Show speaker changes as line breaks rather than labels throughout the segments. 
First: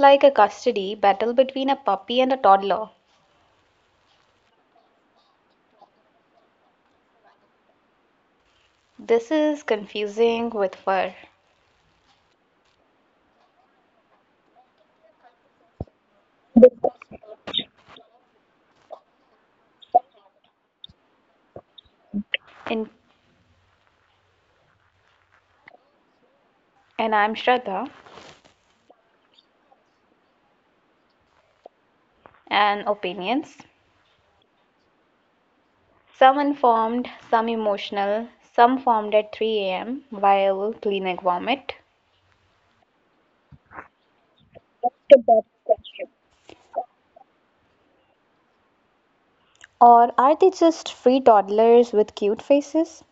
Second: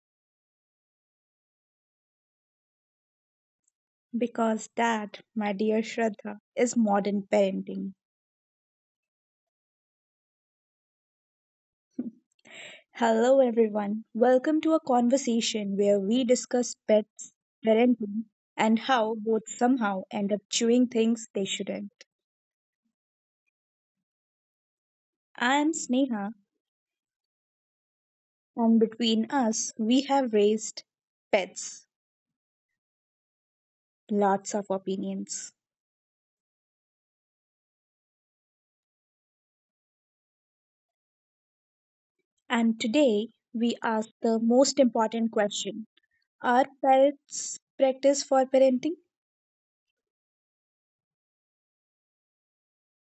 like a custody battle between a puppy and a toddler?
Because that, my dear Shraddha, is modern parenting.
This is confusing with fur.
Hello, everyone. Welcome to a conversation where we discuss pets, parenting, and how both somehow end up chewing things they shouldn't.
In,
I am Sneha,
and I'm Shraddha,
and between us, we have raised pets,
and opinions.
lots of opinions.
Some informed, some emotional, some formed at 3 a.m. while cleaning vomit.
And today, we ask the most important question. Are pets practice for parenting?
Or are they just free toddlers with cute faces?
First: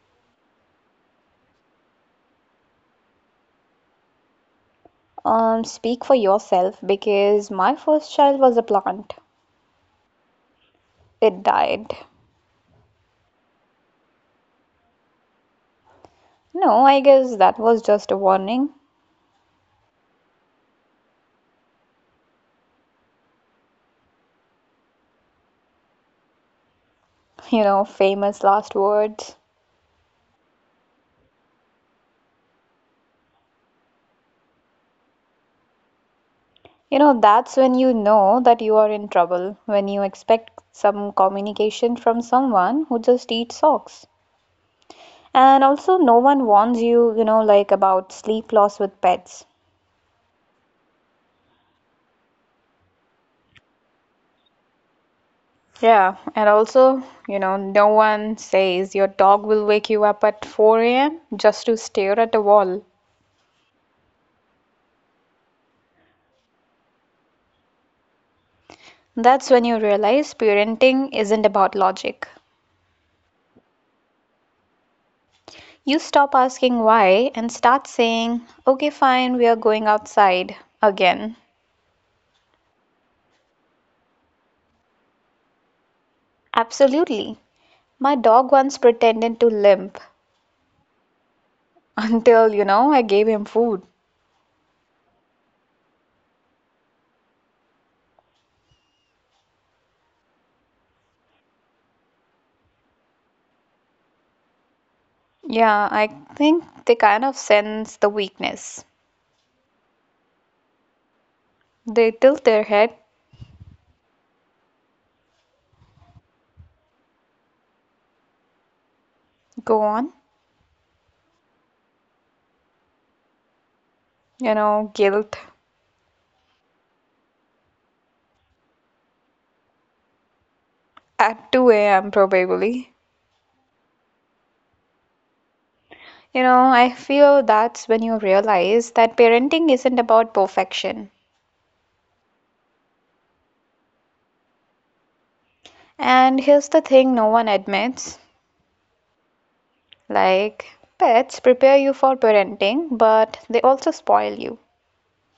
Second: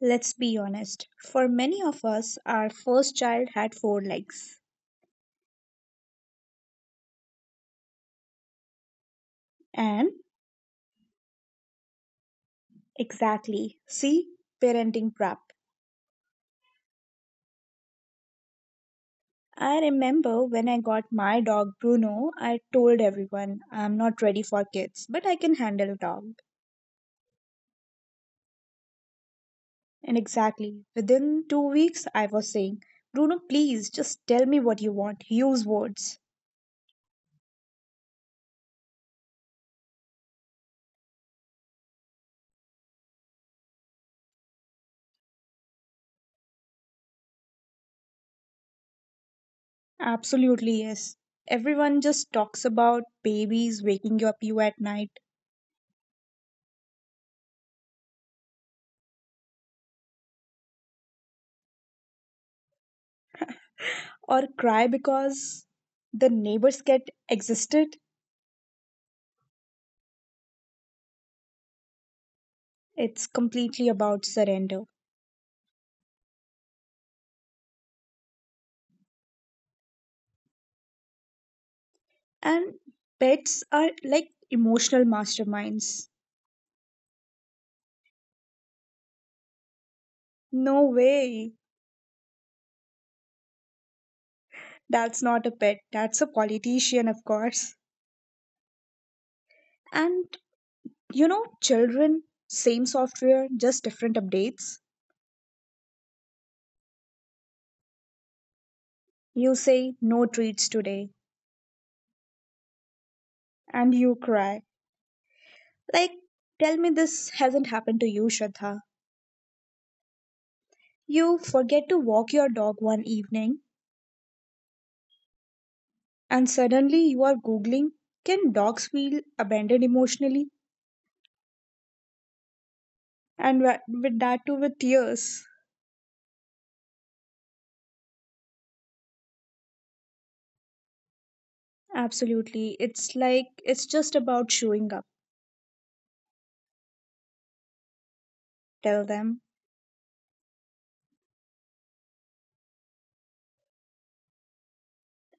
Let's be honest, for many of us, our first child had four legs.
Speak for yourself, because my first child was a plant.
And
It died.
exactly, see, parenting trap.
No, I guess that was just a warning.
I remember when I got my dog Bruno, I told everyone I'm not ready for kids, but I can handle a dog.
Famous last words.
And exactly, within 2 weeks, I was saying, Bruno, please just tell me what you want, use words.
That's when you know that you are in trouble, when you expect some communication from someone who just eats socks. And also, no one warns you, like about sleep loss with pets.
Absolutely, yes. Everyone just talks about babies waking you up you at night,
Yeah, and also, no one says your dog will wake you up at 4 a.m. just to stare at a wall.
or cry because the neighbors cat existed.
That's when you realize parenting isn't about logic.
It's completely about surrender.
You stop asking why and start saying, okay, fine, we are going outside again.
And pets are like emotional masterminds.
Absolutely. My dog once pretended to limp
No way.
until, I gave him food.
That's not a pet. That's a politician, of course. And children, same software, just different updates.
Yeah, I think they kind of sense the weakness.
You say no treats today,
They tilt their head,
and you cry. Like, tell me this hasn't happened to you, Shraddha.
go on,
You forget to walk your dog one evening,
guilt
and suddenly you are googling can dogs feel abandoned emotionally,
at 2 a.m. probably.
and with that too, with tears.
I feel that's when you realize that parenting isn't about perfection.
Absolutely, it's like it's just about showing up.
And here's the thing no one admits.
Tell them.
Like, pets prepare you for parenting, but they also spoil you.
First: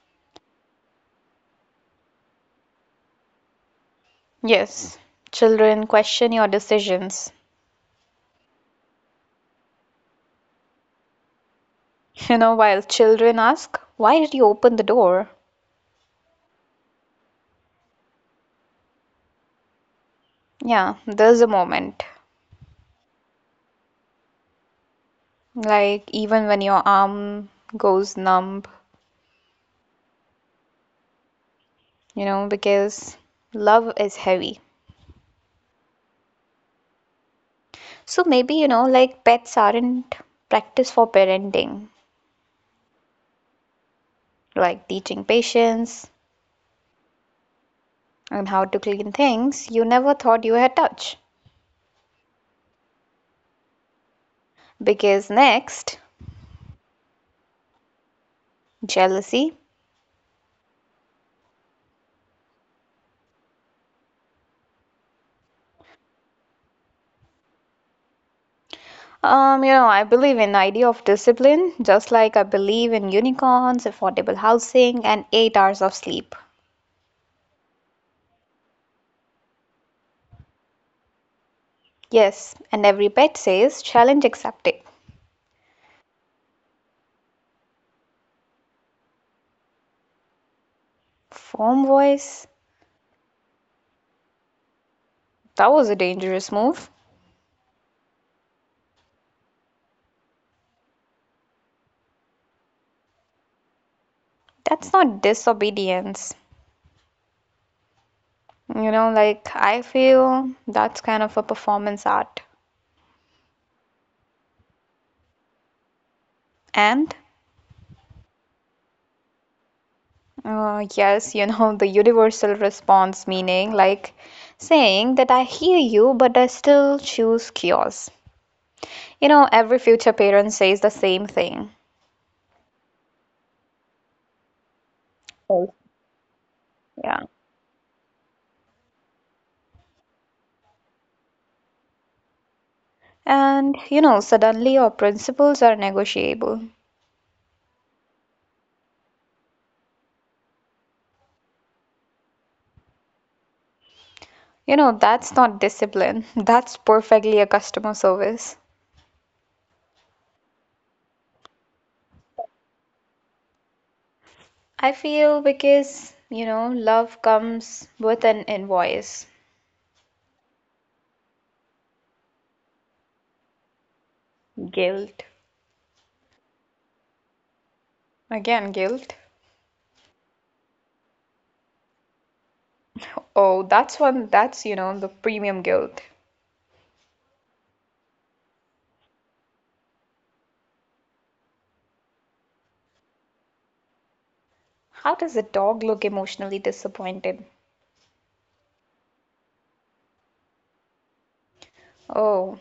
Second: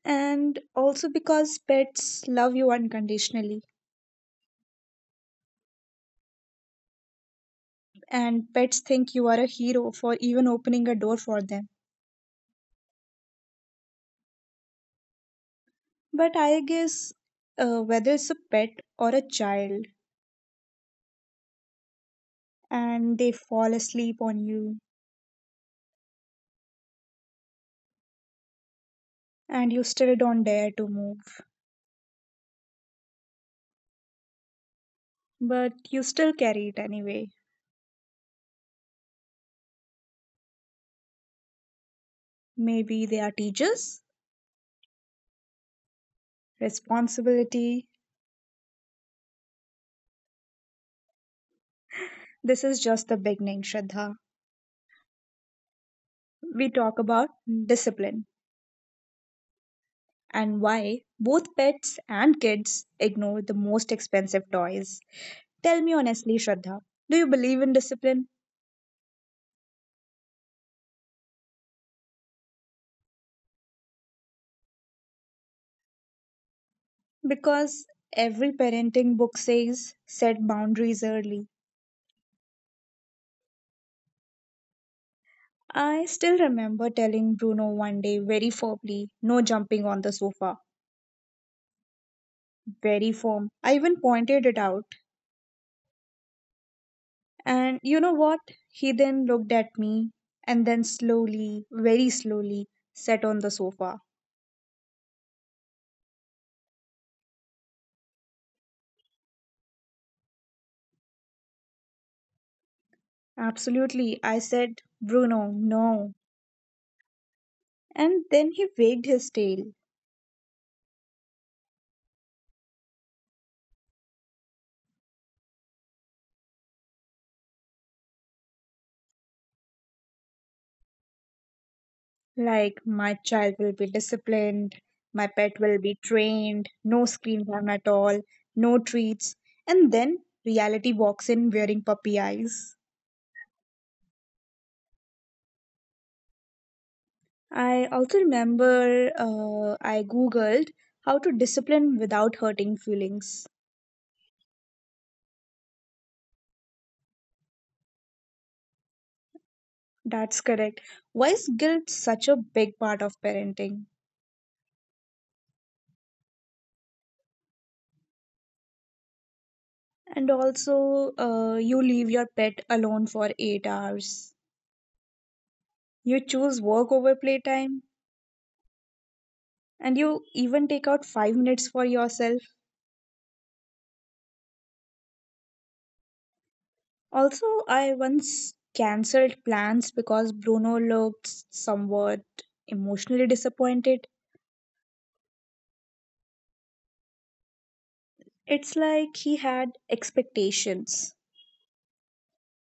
And also, because pets love you unconditionally,
Yes, children question your decisions.
and pets think you are a hero for even opening a door for them.
While children ask, why did you open the door?
But I guess, whether it's a pet or a child,
Yeah, there's a moment.
and they fall asleep on you,
Like, even when your arm goes numb,
and you still don't dare to move,
because love is heavy.
but you still carry it anyway.
So maybe, like pets aren't practice for parenting,
Maybe they are teachers?
like teaching patience
Responsibility.
and how to clean things you never thought you had touched.
This is just the beginning, Shraddha.
Because next,
We talk about discipline
jealousy?
and why both pets and kids ignore the most expensive toys. Tell me honestly, Shraddha, do you believe in discipline?
I believe in idea of discipline, just like I believe in unicorns, affordable housing, and 8 hours of sleep.
Because every parenting book says set boundaries early.
Yes, and every pet says challenge accepted.
I still remember telling Bruno one day very firmly, no jumping on the sofa,
Foam voice?
very firm. I even pointed it out.
That was a dangerous move.
And you know what? He then looked at me, and then slowly, very slowly, sat on the sofa.
That's not disobedience. Like, I feel that's kind of a performance art.
Absolutely, I said, Bruno, no.
And
And then he wagged his tail,
yes, the universal response meaning like saying that I hear you, but I still choose chaos. Every future parent says the same thing.
like, my child will be disciplined, my pet
Yes.
will be trained, no
Yeah.
screen time at all, no treats. And then reality walks in wearing puppy eyes.
And, suddenly your principles are negotiable.
I also remember, I googled how to discipline without hurting feelings.
That's not discipline. That's perfectly a customer service.
That's correct. Why is guilt such a big part of parenting?
I feel because, love comes with an invoice.
And also, you leave your pet alone for 8 hours.
Guilt.
You choose work over playtime,
Again, guilt.
and you even take out 5 minutes for yourself.
Oh, that's one, the premium guilt.
Also, I once cancelled plans because Bruno looked somewhat emotionally disappointed.
How does a dog look emotionally disappointed?
It's like he had expectations.
Oh,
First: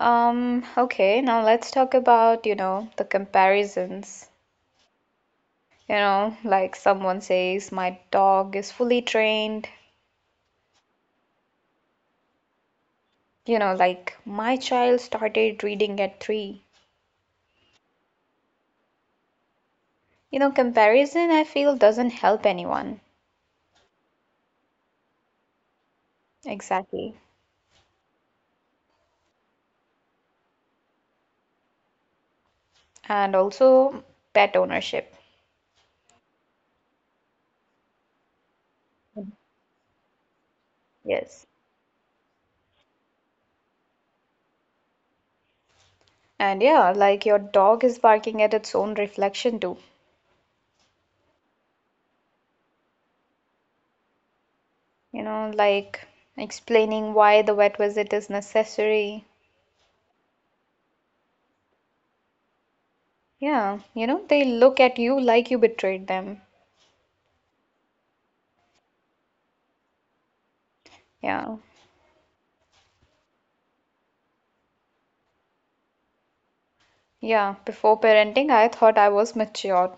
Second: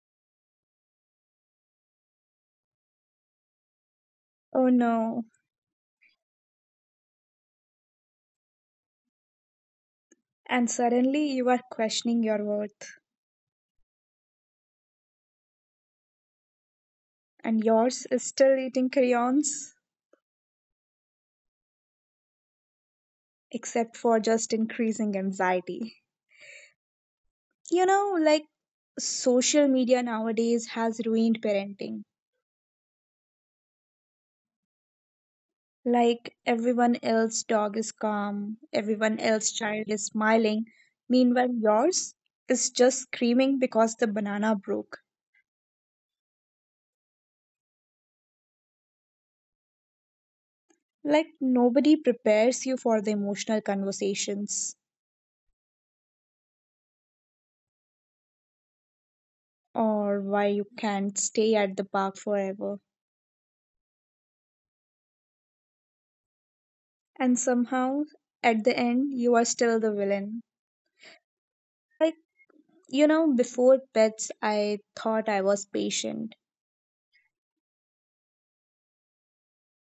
okay, now let's talk about, the comparisons.
Oh no.
Like someone says, my dog is fully trained.
And suddenly you are questioning your worth,
Like my child started reading at three.
and yours is still eating crayons.
Comparison, I feel, doesn't help anyone.
Except for just increasing anxiety.
Exactly.
You know, like, social media nowadays has ruined parenting.
And also pet ownership.
Like everyone else dog is calm, everyone else child is smiling,
Yes.
meanwhile yours is just screaming because the banana broke.
And yeah, like your dog is barking at its own reflection too.
Like nobody prepares you for the emotional conversations,
Like explaining why the vet visit is necessary.
or why you can't stay at the park forever.
Yeah, they look at you like you betrayed them.
And somehow at the end you are still the villain.
Yeah.
Like, you know, before pets, I thought I was patient,
Yeah, before parenting, I thought I was mature.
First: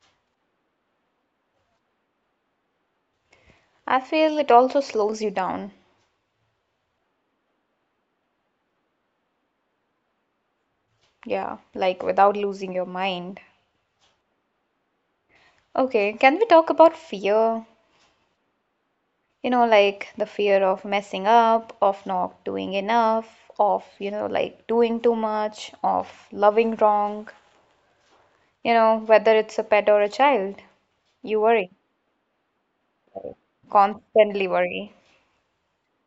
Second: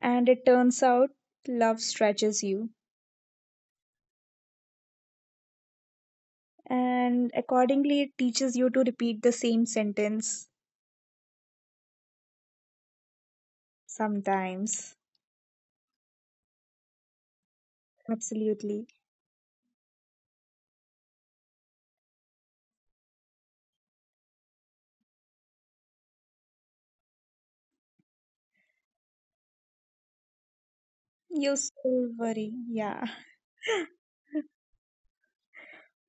and it turns out love stretches you,
I feel it also slows you down.
and accordingly, it teaches you to repeat the same sentence
Yeah, like without losing your mind.
sometimes.
Okay, can we talk about fear?
Absolutely.
Like the fear of messing up, of not doing enough, of, like doing too much, of loving wrong. Whether it's a pet or a child, you
You
worry,
still worry, yeah.
constantly worry.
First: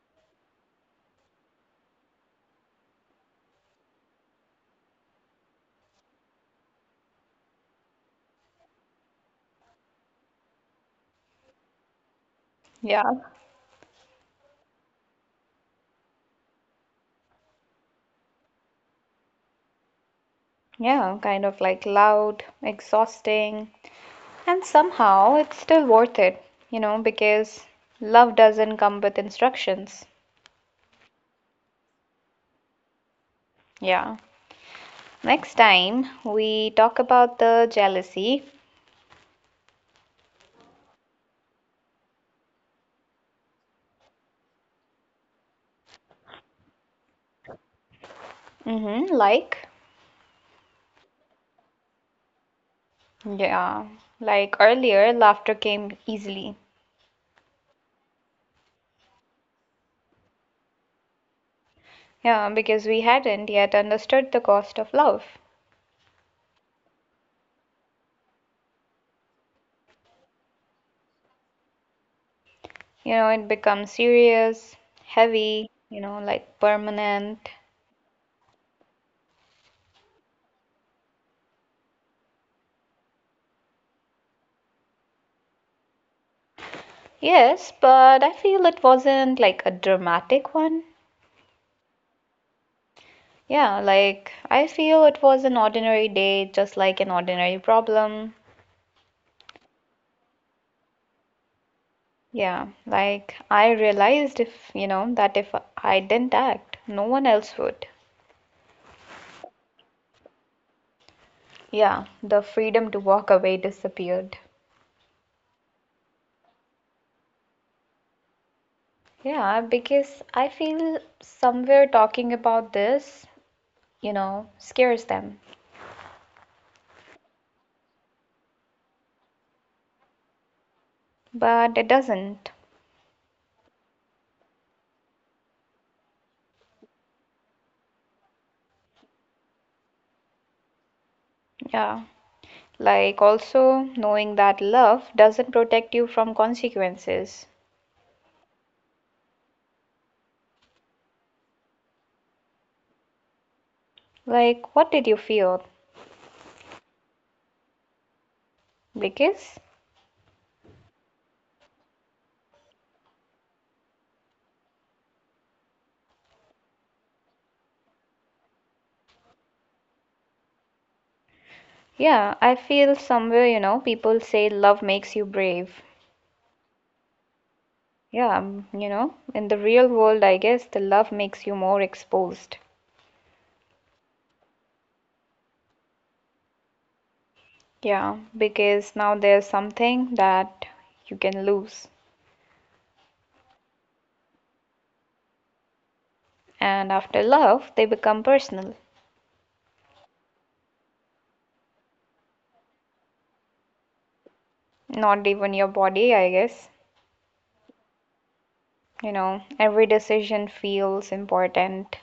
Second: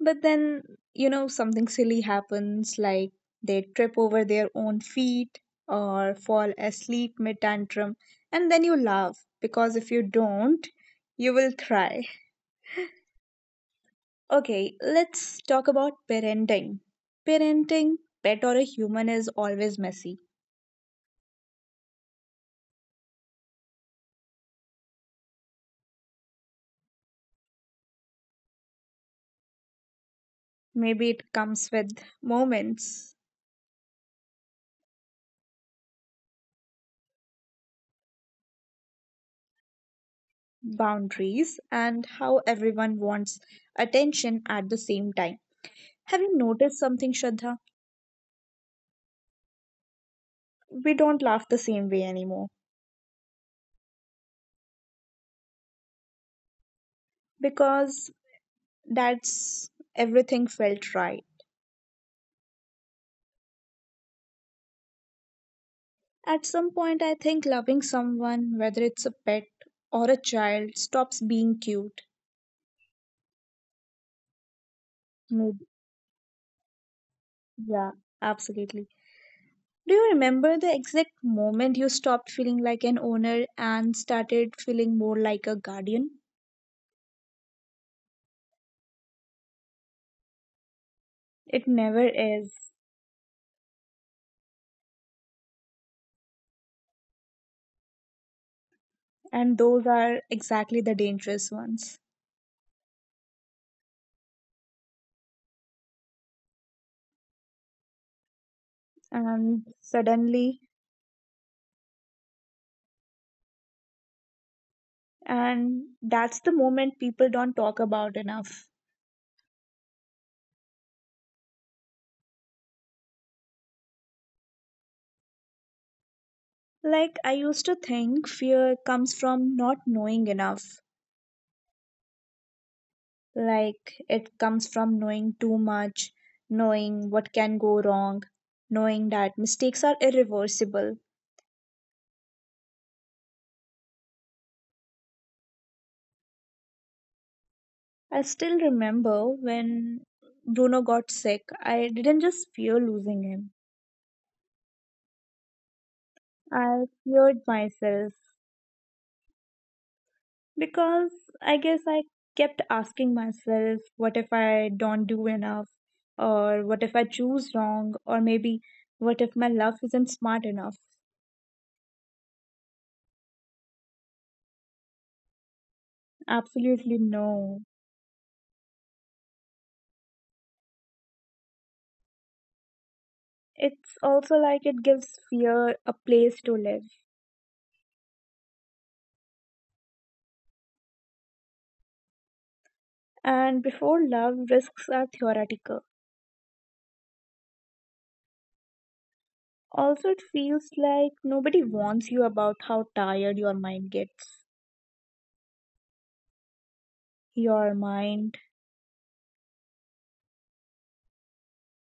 But then, something silly happens, like they trip over their own feet or fall asleep mid tantrum, and then you laugh because if you don't, you will cry.
Yeah.
Okay, let's talk about parenting. Parenting, pet or a human, is always messy.
Yeah, kind of like loud, exhausting. And somehow it's still worth it, because love doesn't come with instructions.
Maybe it comes with moments,
Yeah. Next time we talk about the jealousy.
boundaries, and how everyone wants attention at the same time. Have you noticed something, Shraddha?
Mm-hmm, like,
We don't laugh the same way anymore,
yeah, like earlier, laughter came easily.
because that's everything felt right.
Yeah, because we hadn't yet understood the cost of love.
At some point, I think loving someone, whether it's a pet or a child, stops being cute.
It becomes serious,
Maybe,
heavy, like permanent.
yeah, absolutely. Do you remember the exact moment you stopped feeling like an owner and started feeling more like a guardian?
Yes, but I feel it wasn't like a dramatic one.
It never is.
Yeah, like I feel it was an ordinary day, just like an ordinary problem.
And those are exactly the dangerous ones.
Yeah, like I realized if, that if I didn't act, no one else would.
And suddenly,
Yeah, the freedom to walk away disappeared.
and that's the moment people don't talk about enough.
Yeah, because I feel somewhere talking about this, scares them,
Like, I used to think fear comes from not knowing enough.
but it doesn't.
Like, it comes from knowing too much, knowing what can go wrong, knowing that mistakes are irreversible.
Yeah, like also knowing that love doesn't protect you from consequences.
I still remember when Bruno got sick, I didn't just fear losing him.
Like, what did you feel?
I feared myself,
Because
because I kept asking myself, what if I don't do enough? Or what if I choose wrong? Or maybe, what if my love isn't smart enough?
yeah, I feel somewhere, people say love makes you brave.
Absolutely no.
Yeah, in the real world, I guess the love makes you more exposed.
It's also like it gives fear a place to live.
Yeah, because now there's something that you can lose.
And before love, risks are theoretical.
And after love, they become personal.
Also, it feels like nobody warns you about how tired your mind gets.
Not even your body, I guess.
Your mind
Every decision feels important.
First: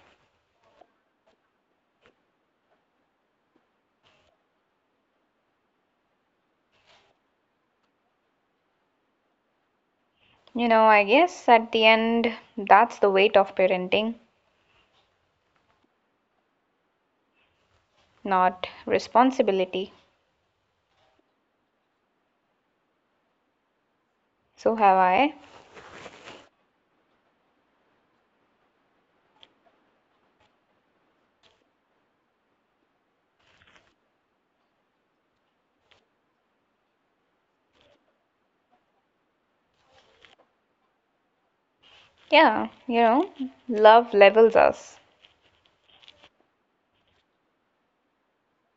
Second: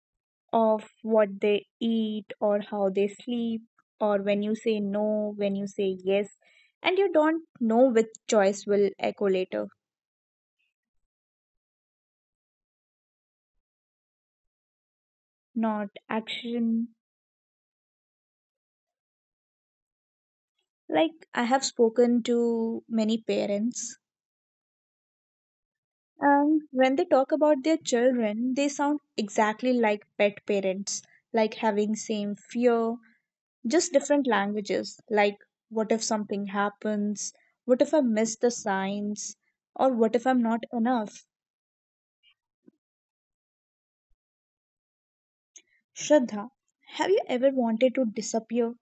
of what they eat or how they sleep, or when you say no, when you say yes, and you don't know which choice will echo later,
I guess at the end, that's the weight of parenting,
not action.
not responsibility.
Like, I have spoken to many parents,
So have I.
and when they talk about their children, they sound exactly like pet parents, like having same fear, just different languages, like what if something happens, what if I miss the signs, or what if I'm not enough.
Yeah, love levels us.
Shraddha, have you ever wanted to disappear,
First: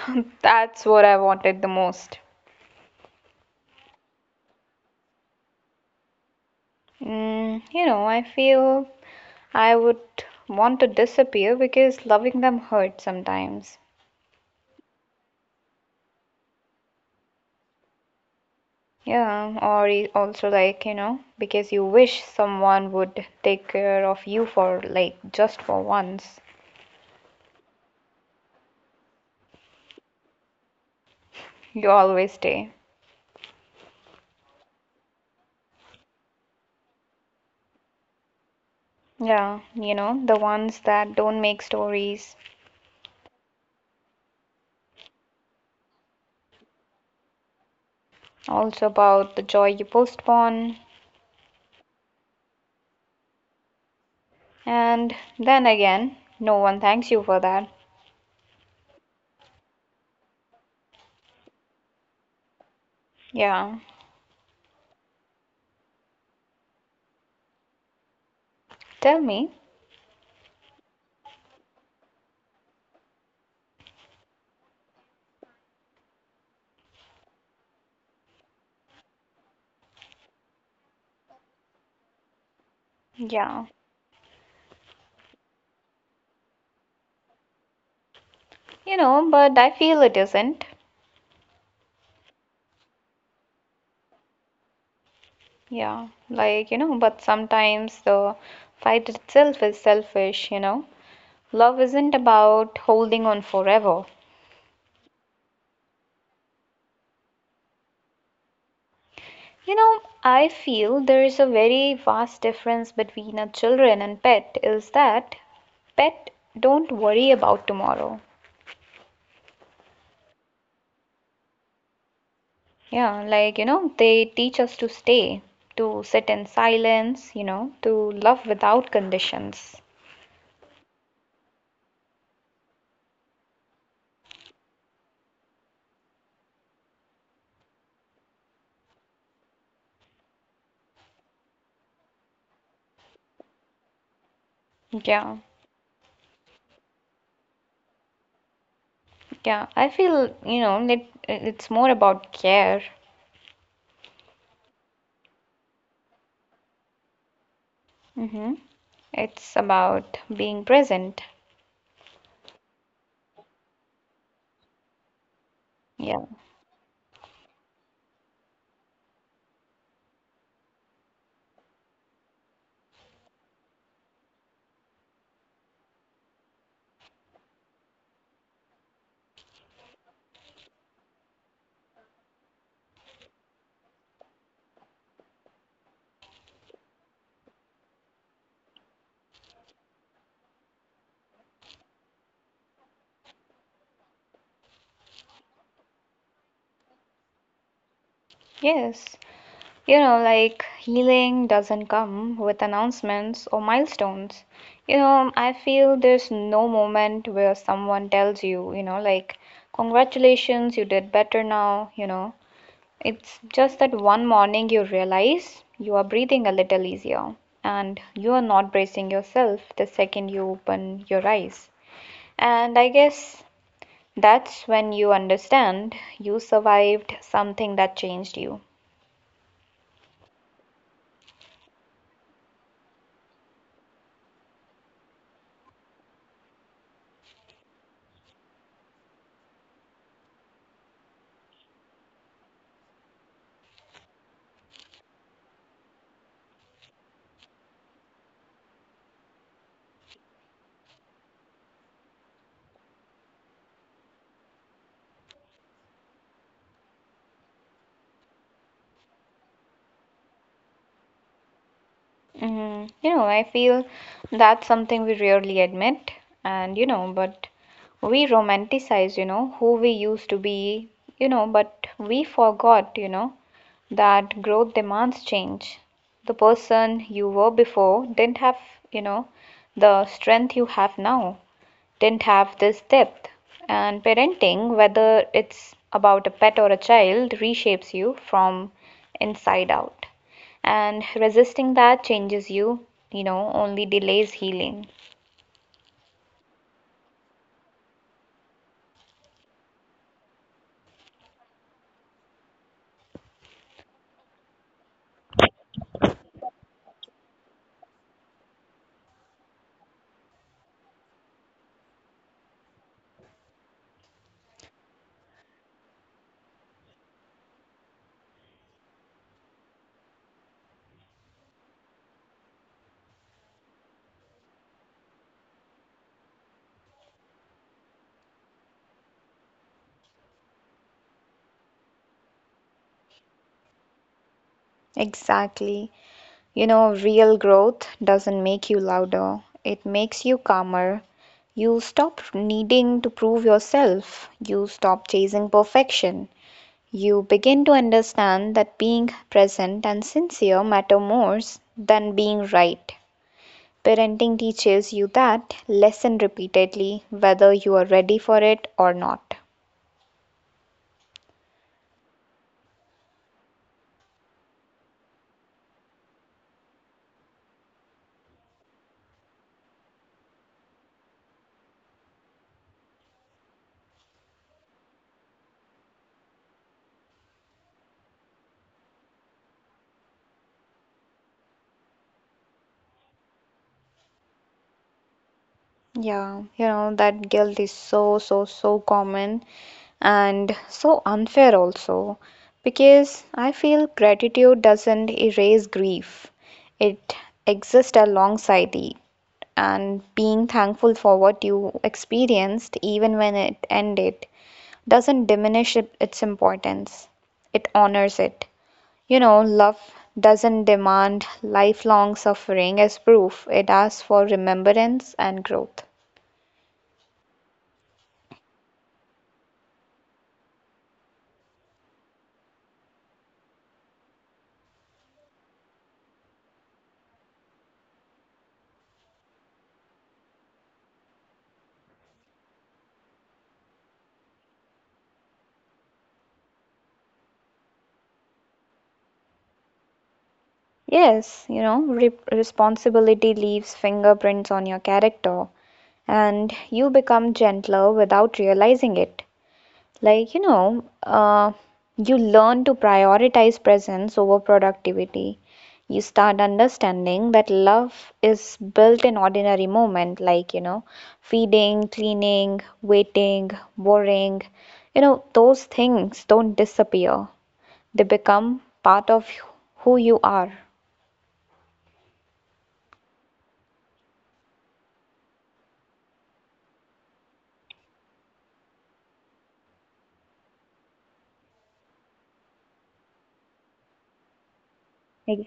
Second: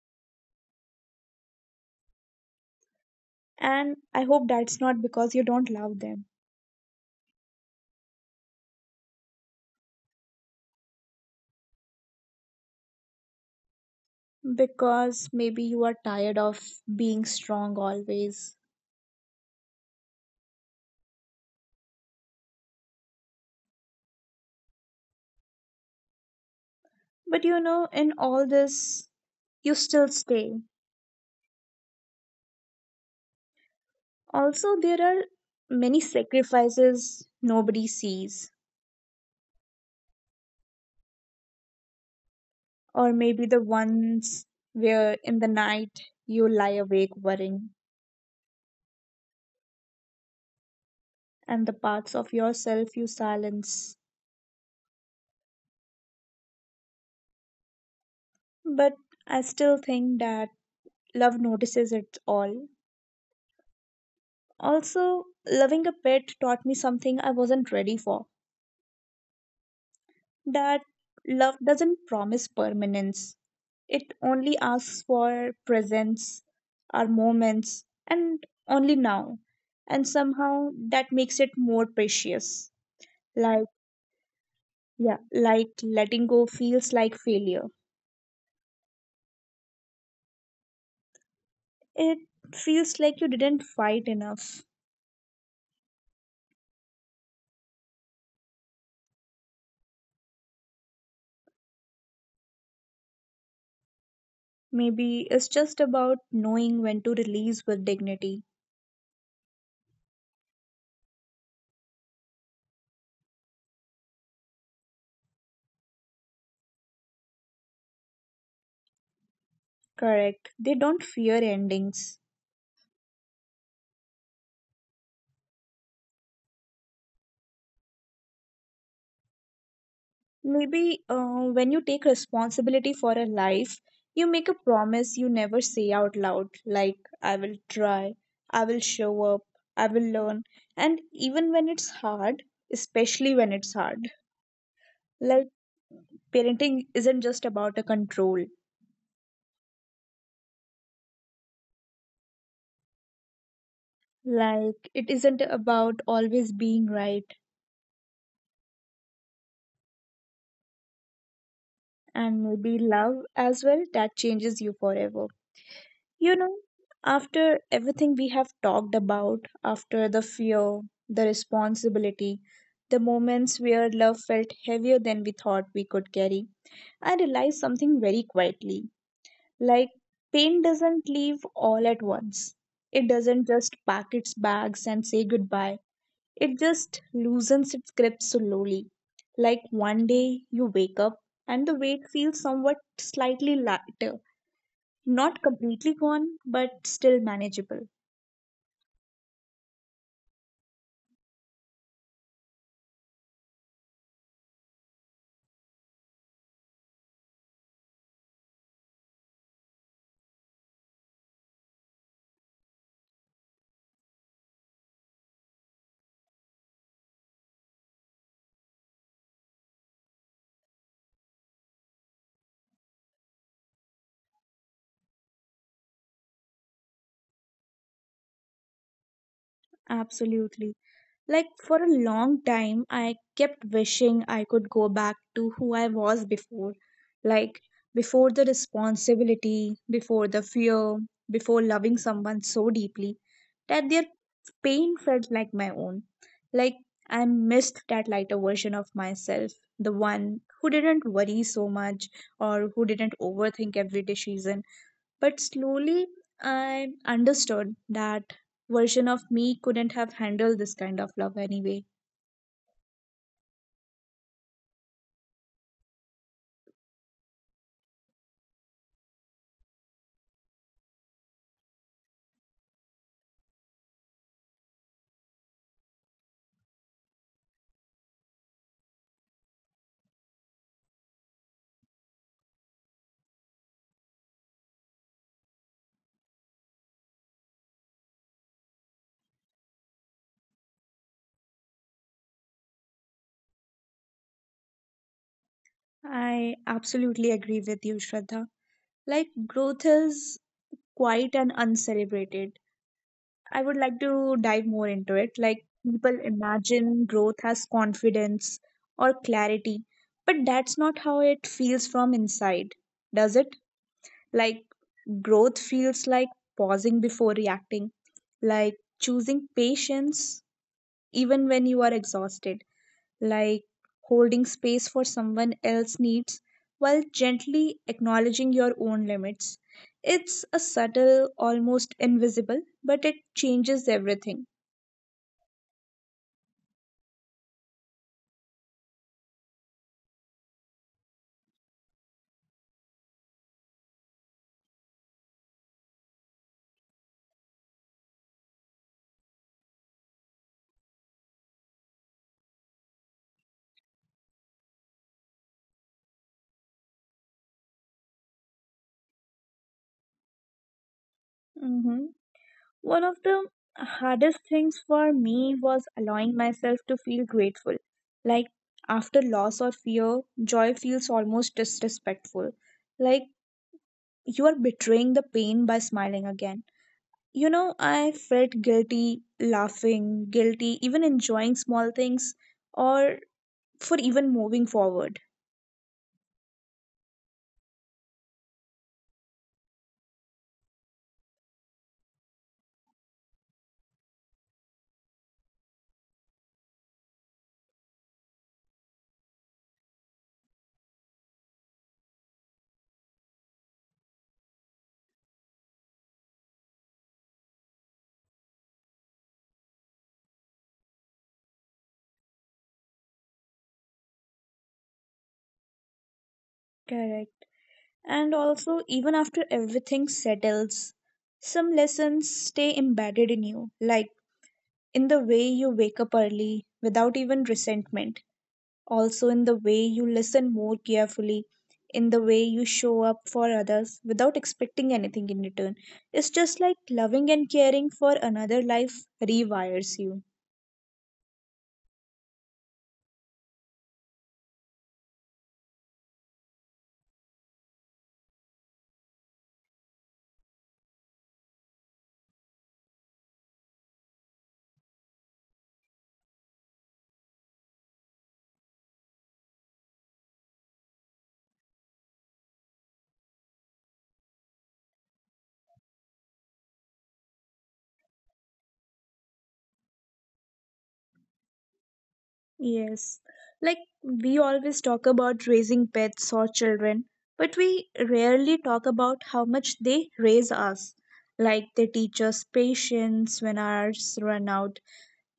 That's what I wanted the most.
and I hope that's not because you don't love them,
Mm, I feel I would want to disappear because loving them hurts sometimes.
because maybe you are tired of being strong always,
Yeah, or also like, because you wish someone would take care of you for like just for once.
but you know in all this you still stay.
You always stay.
Also, there are many sacrifices nobody sees,
Yeah, the ones that don't make stories,
or maybe the ones where in the night you lie awake worrying,
also about the joy you postpone,
and the parts of yourself you silence.
and then again, no one thanks you for that.
But I still think that love notices it all.
Yeah.
Also, loving a pet taught me something I wasn't ready for,
Tell me.
that love doesn't promise permanence, it only asks for presence, our moments, and only now. And somehow that makes it more precious.
Yeah.
Like, yeah, like letting go feels like failure.
But I feel it isn't.
It feels like you didn't fight enough.
Yeah. Like, but sometimes the fight itself is selfish. Love isn't about holding on forever.
Maybe it's just about knowing when to release with dignity.
I feel there is a very vast difference between a children and pet is that pet don't worry about tomorrow.
Correct. They don't fear endings.
Yeah, like, they teach us to stay, to sit in silence, to love without conditions.
Maybe, when you take responsibility for a life, you make a promise you never say out loud, like, I will try, I will show up, I will learn. And even when it's hard, especially when it's hard,
Yeah,
like parenting isn't just about a control.
yeah. I feel, it's more about care.
Like, it isn't about always being right,
Mm-hmm. It's about being present.
and maybe love as well that changes you forever.
Yeah.
You know, after everything we have talked about, after the fear, the responsibility, the moments where love felt heavier than we thought we could carry, I realized something very quietly. Like, pain doesn't leave all at once, it doesn't just pack its bags and say goodbye. It just loosens its grip so slowly. Like one day you wake up and the weight feels somewhat slightly lighter, not completely gone, but still manageable.
Yes. Like healing doesn't come with announcements or milestones. I feel there's no moment where someone tells you, like, congratulations, you did better now. It's just that one morning you realize you are breathing a little easier and you are not bracing yourself the second you open your eyes. And I guess that's when you understand you survived something that changed you.
Absolutely. Like for a long time, I kept wishing I could go back to who I was before. Like before the responsibility, before the fear, before loving someone so deeply that their pain felt like my own. Like I missed that lighter version of myself, the one who didn't worry so much or who didn't overthink every decision, but slowly I understood that version of me couldn't have handled this kind of love anyway.
Mm, I feel that's something we rarely admit, and but we romanticize, who we used to be, but we forgot, that growth demands change. The person you were before didn't have, you know, the strength you have now didn't have this depth. And parenting, whether it's about a pet or a child, reshapes you from inside out. And resisting that changes you, only delays healing.
I absolutely agree with you, Shraddha. Like, growth is quiet and uncelebrated. I would like to dive more into it. Like, people imagine growth as confidence or clarity, but that's not how it feels from inside, does it? Like, growth feels like pausing before reacting, like choosing patience even when you are exhausted, like holding space for someone else's needs while gently acknowledging your own limits. It's a subtle, almost invisible, but it changes everything.
Exactly. Real growth doesn't make you louder, it makes you calmer. You stop needing to prove yourself, you stop chasing perfection. You begin to understand that being present and sincere matter more than being right. Parenting teaches you that lesson repeatedly, whether you are ready for it or not.
Mhm. One of the hardest things for me was allowing myself to feel grateful. Like after loss or fear, joy feels almost disrespectful. Like you are betraying the pain by smiling again. You know, I felt guilty laughing, guilty even enjoying small things, or for even moving forward.
Yeah, that guilt is so, so, so common, and so unfair also because I feel gratitude doesn't erase grief, it exists alongside it. And being thankful for what you experienced, even when it ended, doesn't its importance, it honors it. Love doesn't demand lifelong suffering as proof, it asks for remembrance and growth.
Correct. And also, even after everything settles, some lessons stay embedded in you. Like in the way you wake up early without even resentment, also in the way you listen more carefully, in the way you show up for others without expecting anything in return. It's just like loving and caring for another life rewires you.
Yes, responsibility leaves fingerprints on your character and you become gentler without realizing it. Like, you learn to prioritize presence over productivity. You start understanding that love is built in ordinary moment, like, feeding, cleaning, waiting, worrying. Those things don't disappear. They become part of who you are.
Yes. Like we always talk about raising pets or children, but we rarely talk about how much they raise us. Like they teach us patience when ours run out.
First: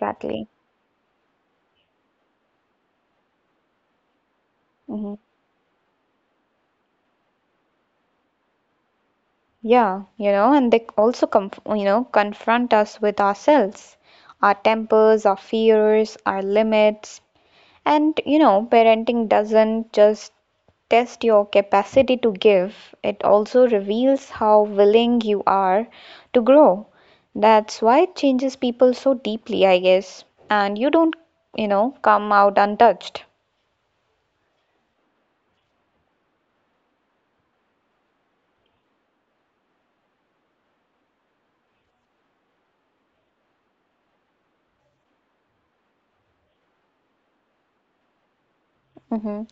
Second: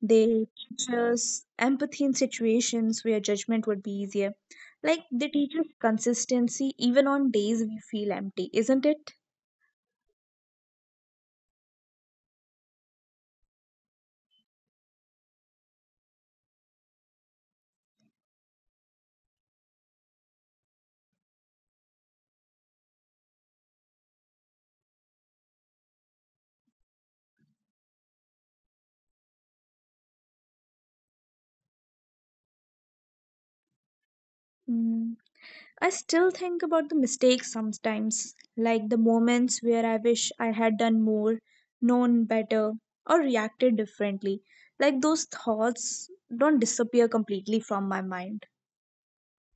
They teach us empathy in situations where judgment would be easier. Like
Mhm.
they teach us consistency even on days we feel empty, isn't it?
Yeah, and they also conf confront us with ourselves, our tempers, our fears, our limits. And, parenting doesn't just test your capacity to give, it also reveals how willing you are to grow. That's why it changes people so deeply, I guess. And you don't, come out untouched.
Mm. I still think about the mistakes sometimes, like the moments where I wish I had done more, known better, or reacted differently. Like those thoughts don't disappear completely from my mind.
Mm-hmm.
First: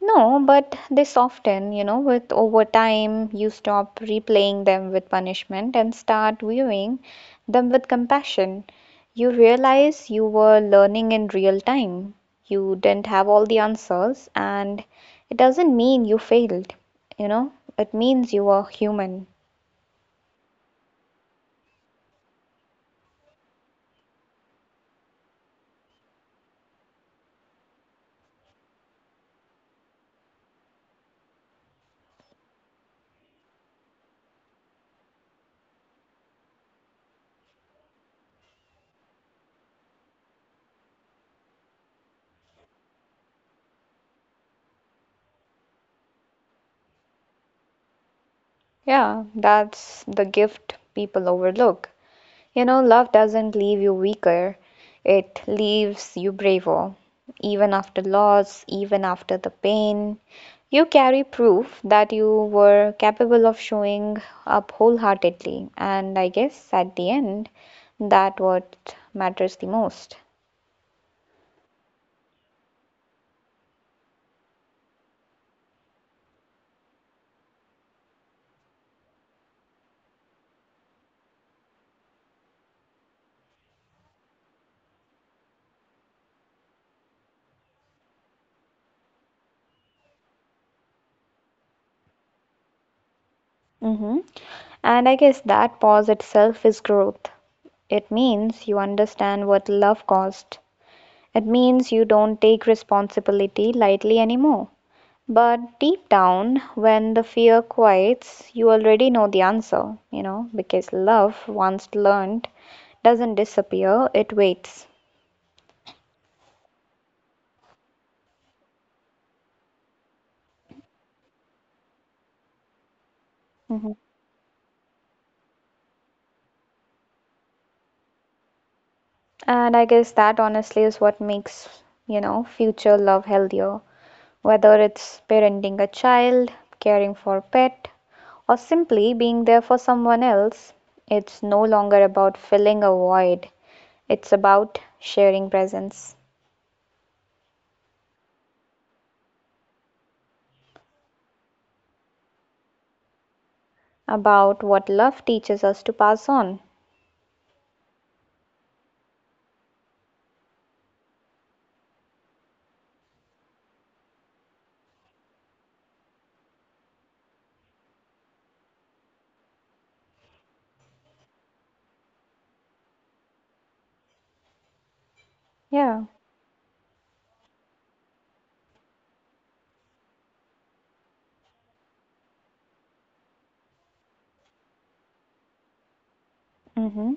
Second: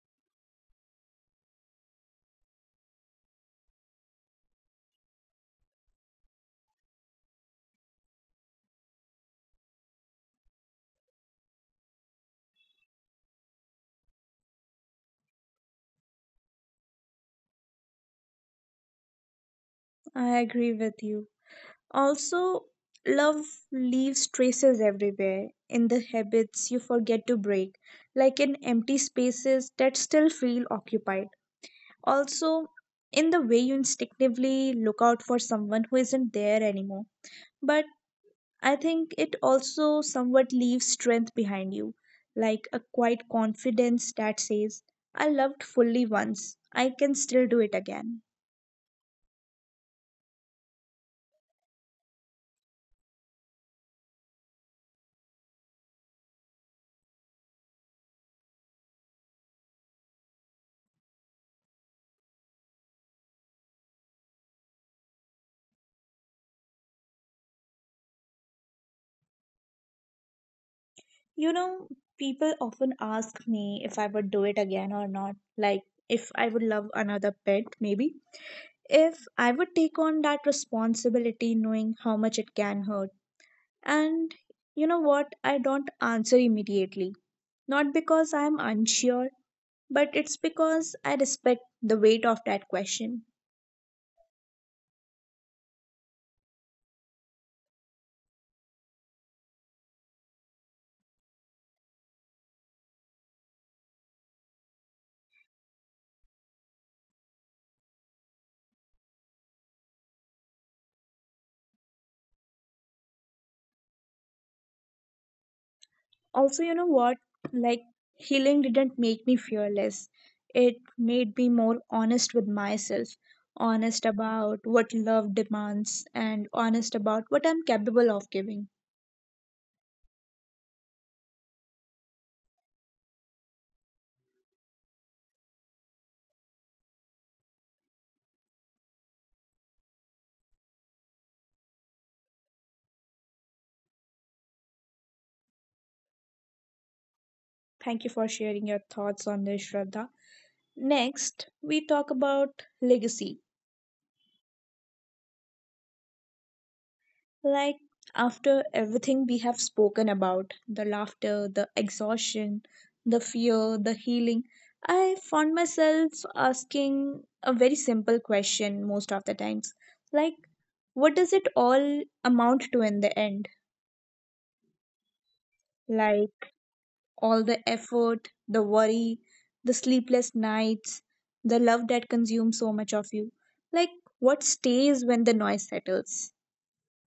No, but they soften, with over time, you stop replaying them with punishment and start viewing them with compassion. You realize you were learning in real time. You didn't have all the answers, and it doesn't mean you failed, you know, it means you are human.
I agree with you. Also, love leaves traces everywhere in the habits you forget to break, like in empty spaces that still feel occupied. Also, in the way you instinctively look out for someone who isn't there anymore. But I think it also somewhat leaves strength behind you, like a quiet confidence that says, I loved fully once, I can still do it again.
Yeah, that's the gift people overlook. Love doesn't leave you weaker, it leaves you braver. Even after loss, even after the pain, you carry proof that you were capable of showing up wholeheartedly. And I guess at the end, that what matters the most.
You know, people often ask me if I would do it again or not. Like, if I would love another pet, maybe. If I would take on that responsibility, knowing how much it can hurt. And you know what? I don't answer immediately. Not because I'm unsure, but it's because I respect the weight of that question.
Hmm. And I guess that pause itself is growth. It means you understand what love cost. It means you don't take responsibility lightly anymore. But deep down, when the fear quiets, you already know the answer, because love, once learned, doesn't disappear, it waits.
Also, you know what, like, healing didn't make me fearless, it made me more honest with myself,
Mhm.
honest about what love demands and honest about what I'm capable of giving.
And I guess that honestly is what makes, future love healthier. Whether it's parenting a child, caring for a pet, or simply being there for someone else, it's no longer about filling a void. It's about sharing presence,
Thank you for sharing your thoughts on this, Shraddha. Next we talk about legacy.
about what love teaches us to pass on.
Like, after everything we have spoken about the laughter, the exhaustion, the fear, the healing, I found myself asking a very simple question most of the times. Like, what does it all amount to in the end?
Yeah.
Like, all the effort, the worry, the sleepless nights, the love that consumes so much of you. Like, what stays when the noise settles?
Hmm.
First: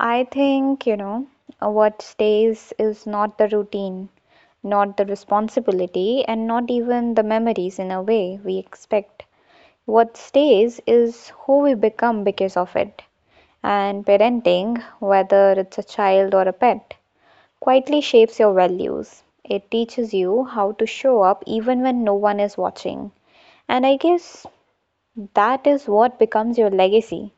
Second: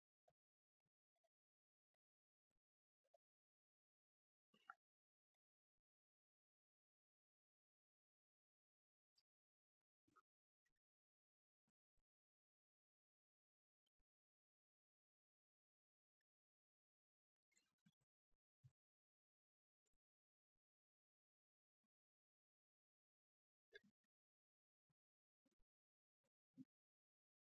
I think, you know, what stays is not the routine, not the responsibility, and not even the memories in a way we expect. What stays is who we become because of it. And parenting, whether it's a child or a pet, quietly shapes your values. It teaches you how to show up even when no one is watching. And I guess that is what becomes your legacy.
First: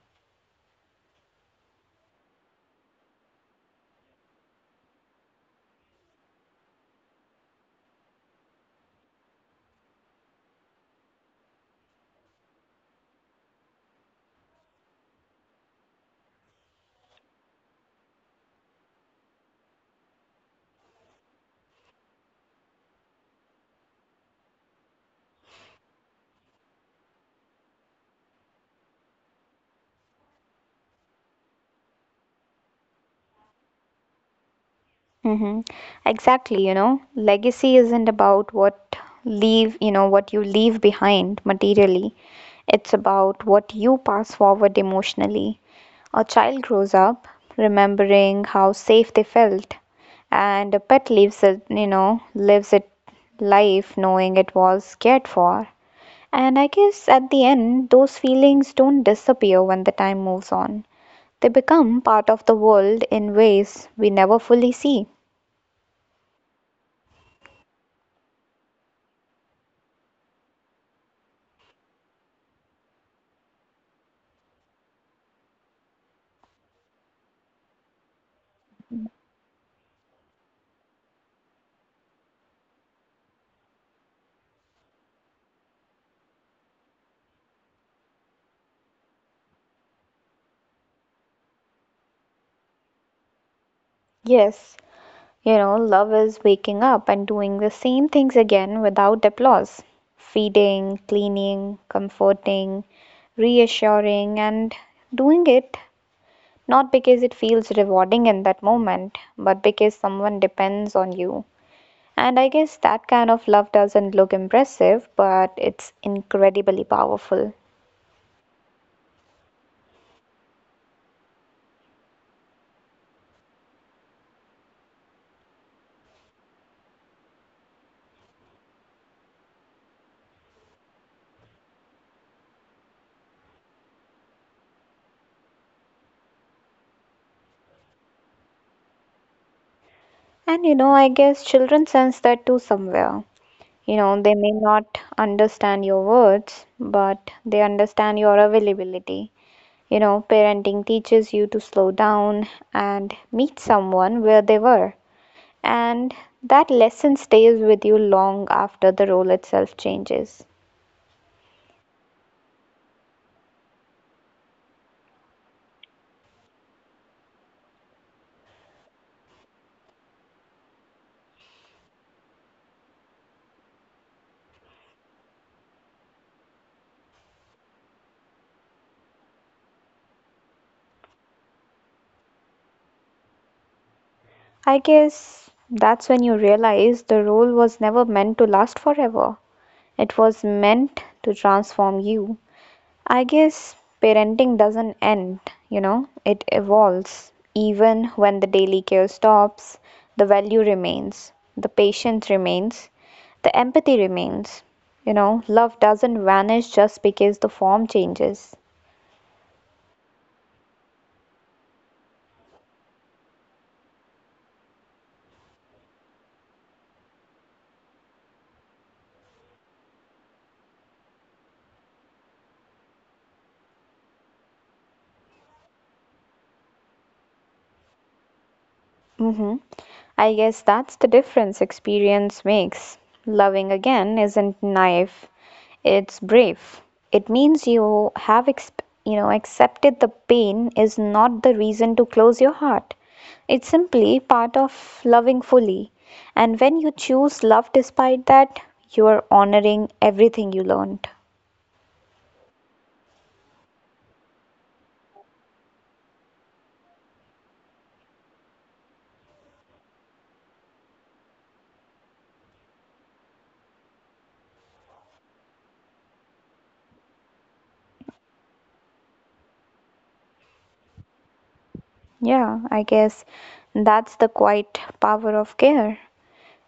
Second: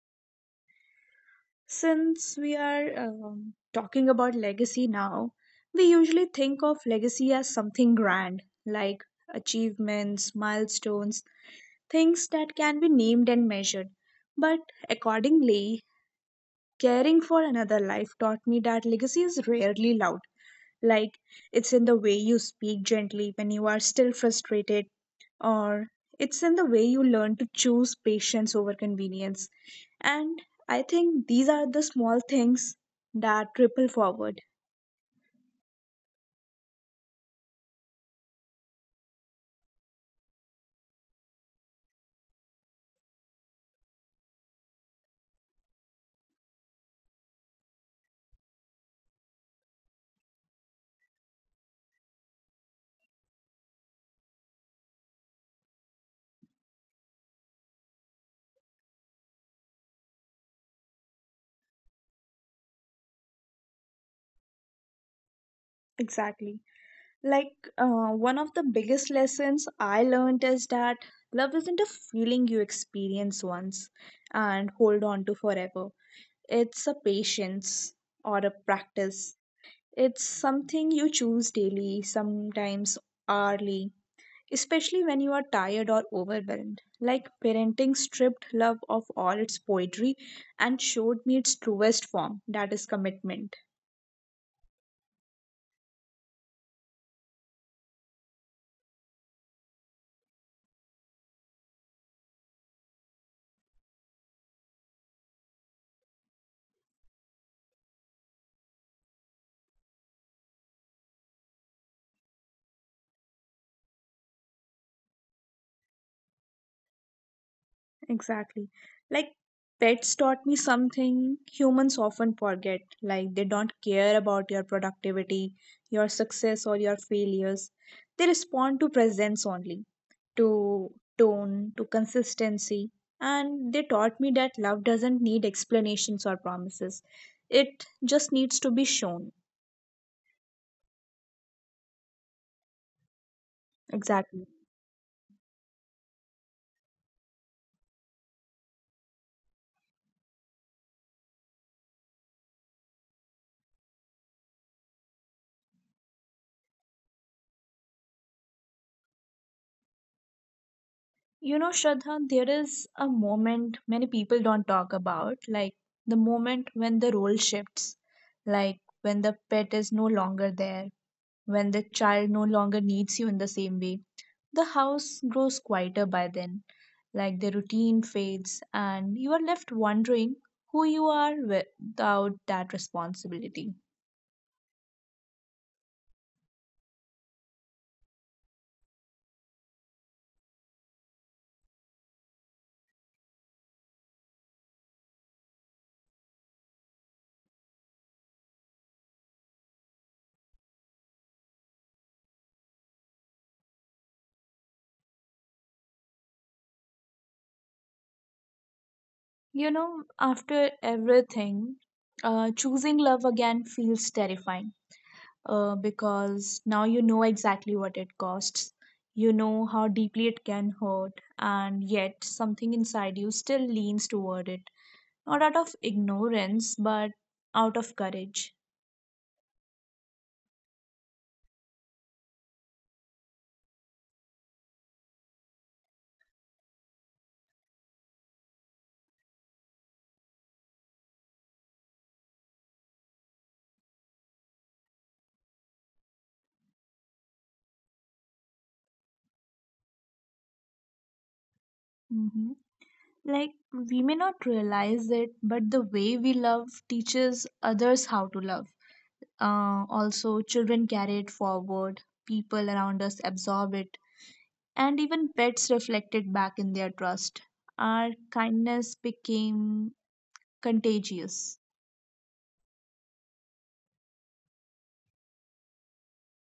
Since we are talking about legacy now, we usually think of legacy as something grand, like achievements, milestones, things that can be named and measured. But accordingly, caring for another life taught me that legacy is rarely loud. Like, it's in the way you speak gently when you are still frustrated, or it's in the way you learn to choose patience over convenience. And I think these are the small things that ripple forward.
Hmm. Exactly, you know, legacy isn't about what leave, you know, what you leave behind materially. It's about what you pass forward emotionally. A child grows up remembering how safe they felt, and a pet lives it, you know, lives it life knowing it was cared for. And I guess at the end, those feelings don't disappear when the time moves on. They become part of the world in ways we never fully see.
Exactly. Like, one of the biggest lessons I learned is that love isn't a feeling you experience once and hold on to forever. It's a patience or a practice. It's something you choose daily, sometimes hourly, especially when you are tired or overwhelmed. Like, parenting stripped love of all its poetry and showed me its truest form, that is, commitment.
Yes, you know, love is waking up and doing the same things again without applause, feeding, cleaning, comforting, reassuring, and doing it not because it feels rewarding in that moment, but because someone depends on you. And I guess that kind of love doesn't look impressive, but it's incredibly powerful.
Exactly. Like, pets taught me something humans often forget, like they don't care about your productivity, your success, or your failures. They respond to presence only. To tone, to consistency. And they taught me that love doesn't need explanations or promises, it just needs to be shown.
And you know, I guess children sense that too somewhere. You know, they may
Exactly.
not understand your words, but they understand your availability. You know, parenting teaches you to slow down and meet someone where they were. And that lesson stays with you long after the role itself changes.
You know, Shraddha, there is a moment many people don't talk about, like the moment when the role shifts, like when the pet is no longer there. When the child no longer needs you in the same way, the house grows quieter by then, like the routine fades, and you are left wondering who you are without that responsibility.
I guess that's when you realize the role was never meant to last forever. It was meant to transform you. I guess parenting doesn't end, you know, it evolves. Even when the daily care stops, the value remains, the patience remains, the empathy remains. You know, love doesn't vanish just because the form changes.
You know, after everything, choosing love again feels terrifying, because now you know exactly what it costs. You know how deeply it can hurt, and yet something inside you still leans toward it, not out of ignorance but out of courage.
Hmm. I guess that's the difference experience makes. Loving again isn't naive, it's brave. It means you have you know, accepted the pain is not the reason to close your heart. It's simply part of loving fully. And when you choose love despite that, you are honoring everything you learned.
Hmm. Like, we may not realize it, but the way we love teaches others how to love. Also children carry it forward, people around us absorb it, and even pets reflect it back in their trust. Our kindness became contagious.
Yeah, I guess that's the quiet power of care.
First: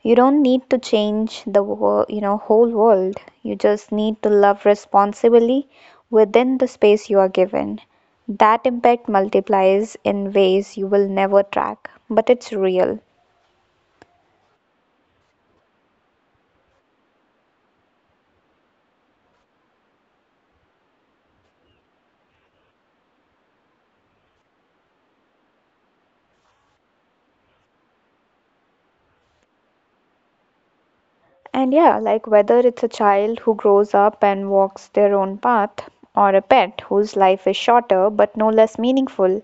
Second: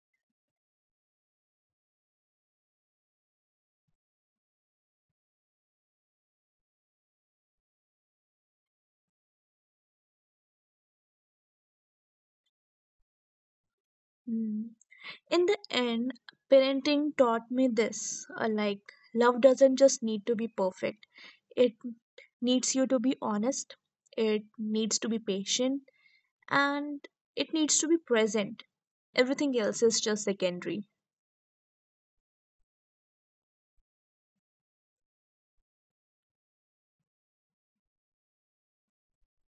You don't need to change the you know, whole world. You just need to love responsibly within the space you are given. That impact multiplies in ways you will never track, but it's real.
In the end, parenting taught me this, like, love doesn't just need to be perfect, it needs you to be honest, it needs to be patient, and it needs to be present. Everything else is just secondary.
And yeah, like, whether it's a child who grows up and walks their own path, or a pet whose life is shorter but no less meaningful,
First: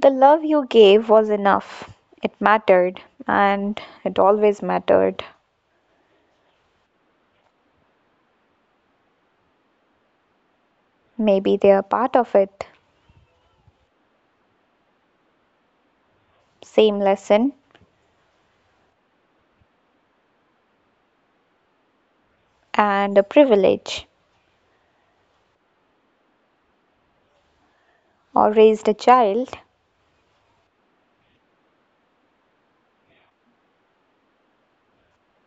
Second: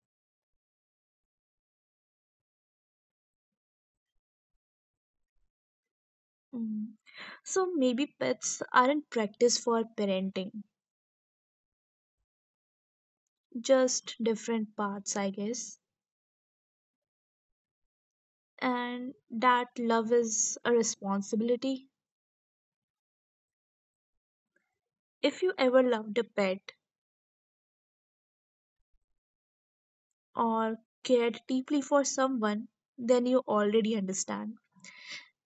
the love you gave was enough. It mattered, and it always mattered.
Mm. So maybe pets aren't practice for parenting,
Maybe they are part of it.
just different paths, I guess.
Same lesson.
And that love is a responsibility.
And a privilege,
If you ever loved a pet,
or raised a child.
or cared deeply for someone, then you already understand.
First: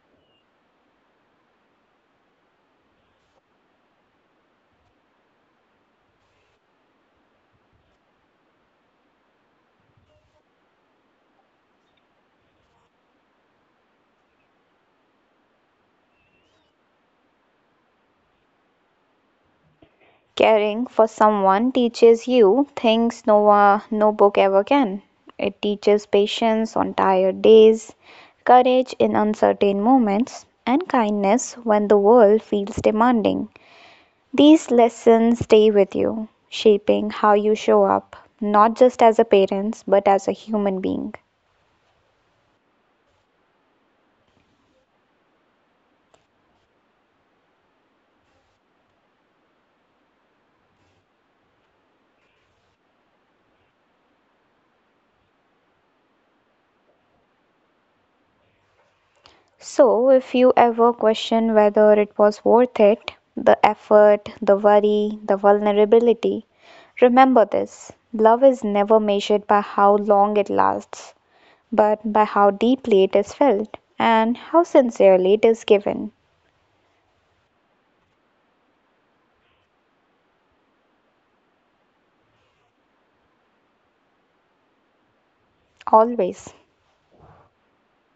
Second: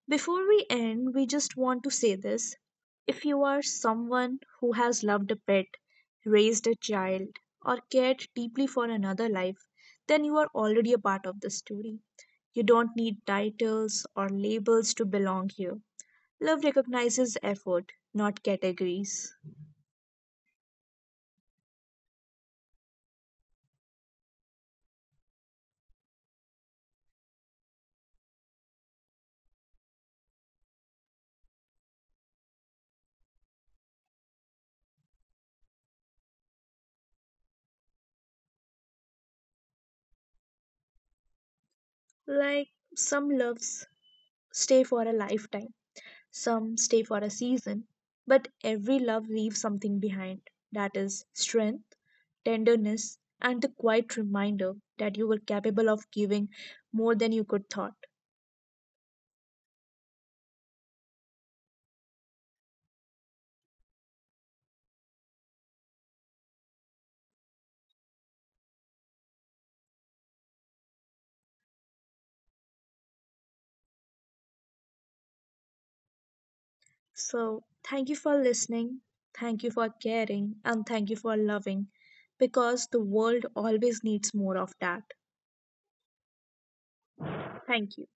Before we end, we just want to say this. If you are someone who has loved a pet, raised a child, or cared deeply for another life, then you are already a part of the story. You don't need titles or labels to belong here. Love recognizes effort, not categories.
Caring for someone teaches you things no, no book ever can. It teaches patience on tired days, courage in uncertain moments, and kindness when the world feels demanding. These lessons stay with you, shaping how you show up, not just as a parent, but as a human being.
Like, some loves stay for a lifetime. Some stay for a season, but every love leaves something behind, that is, strength, tenderness, and the quiet reminder that you were capable of giving more than you could thought.
So, if you ever question whether it was worth it, the effort, the worry, the vulnerability, remember this: love is never measured by how long it lasts, but by how deeply it is felt and how sincerely it is given,
So, thank you for listening, thank you for caring, and thank you for loving because the world always needs more of that.
always.
Thank you.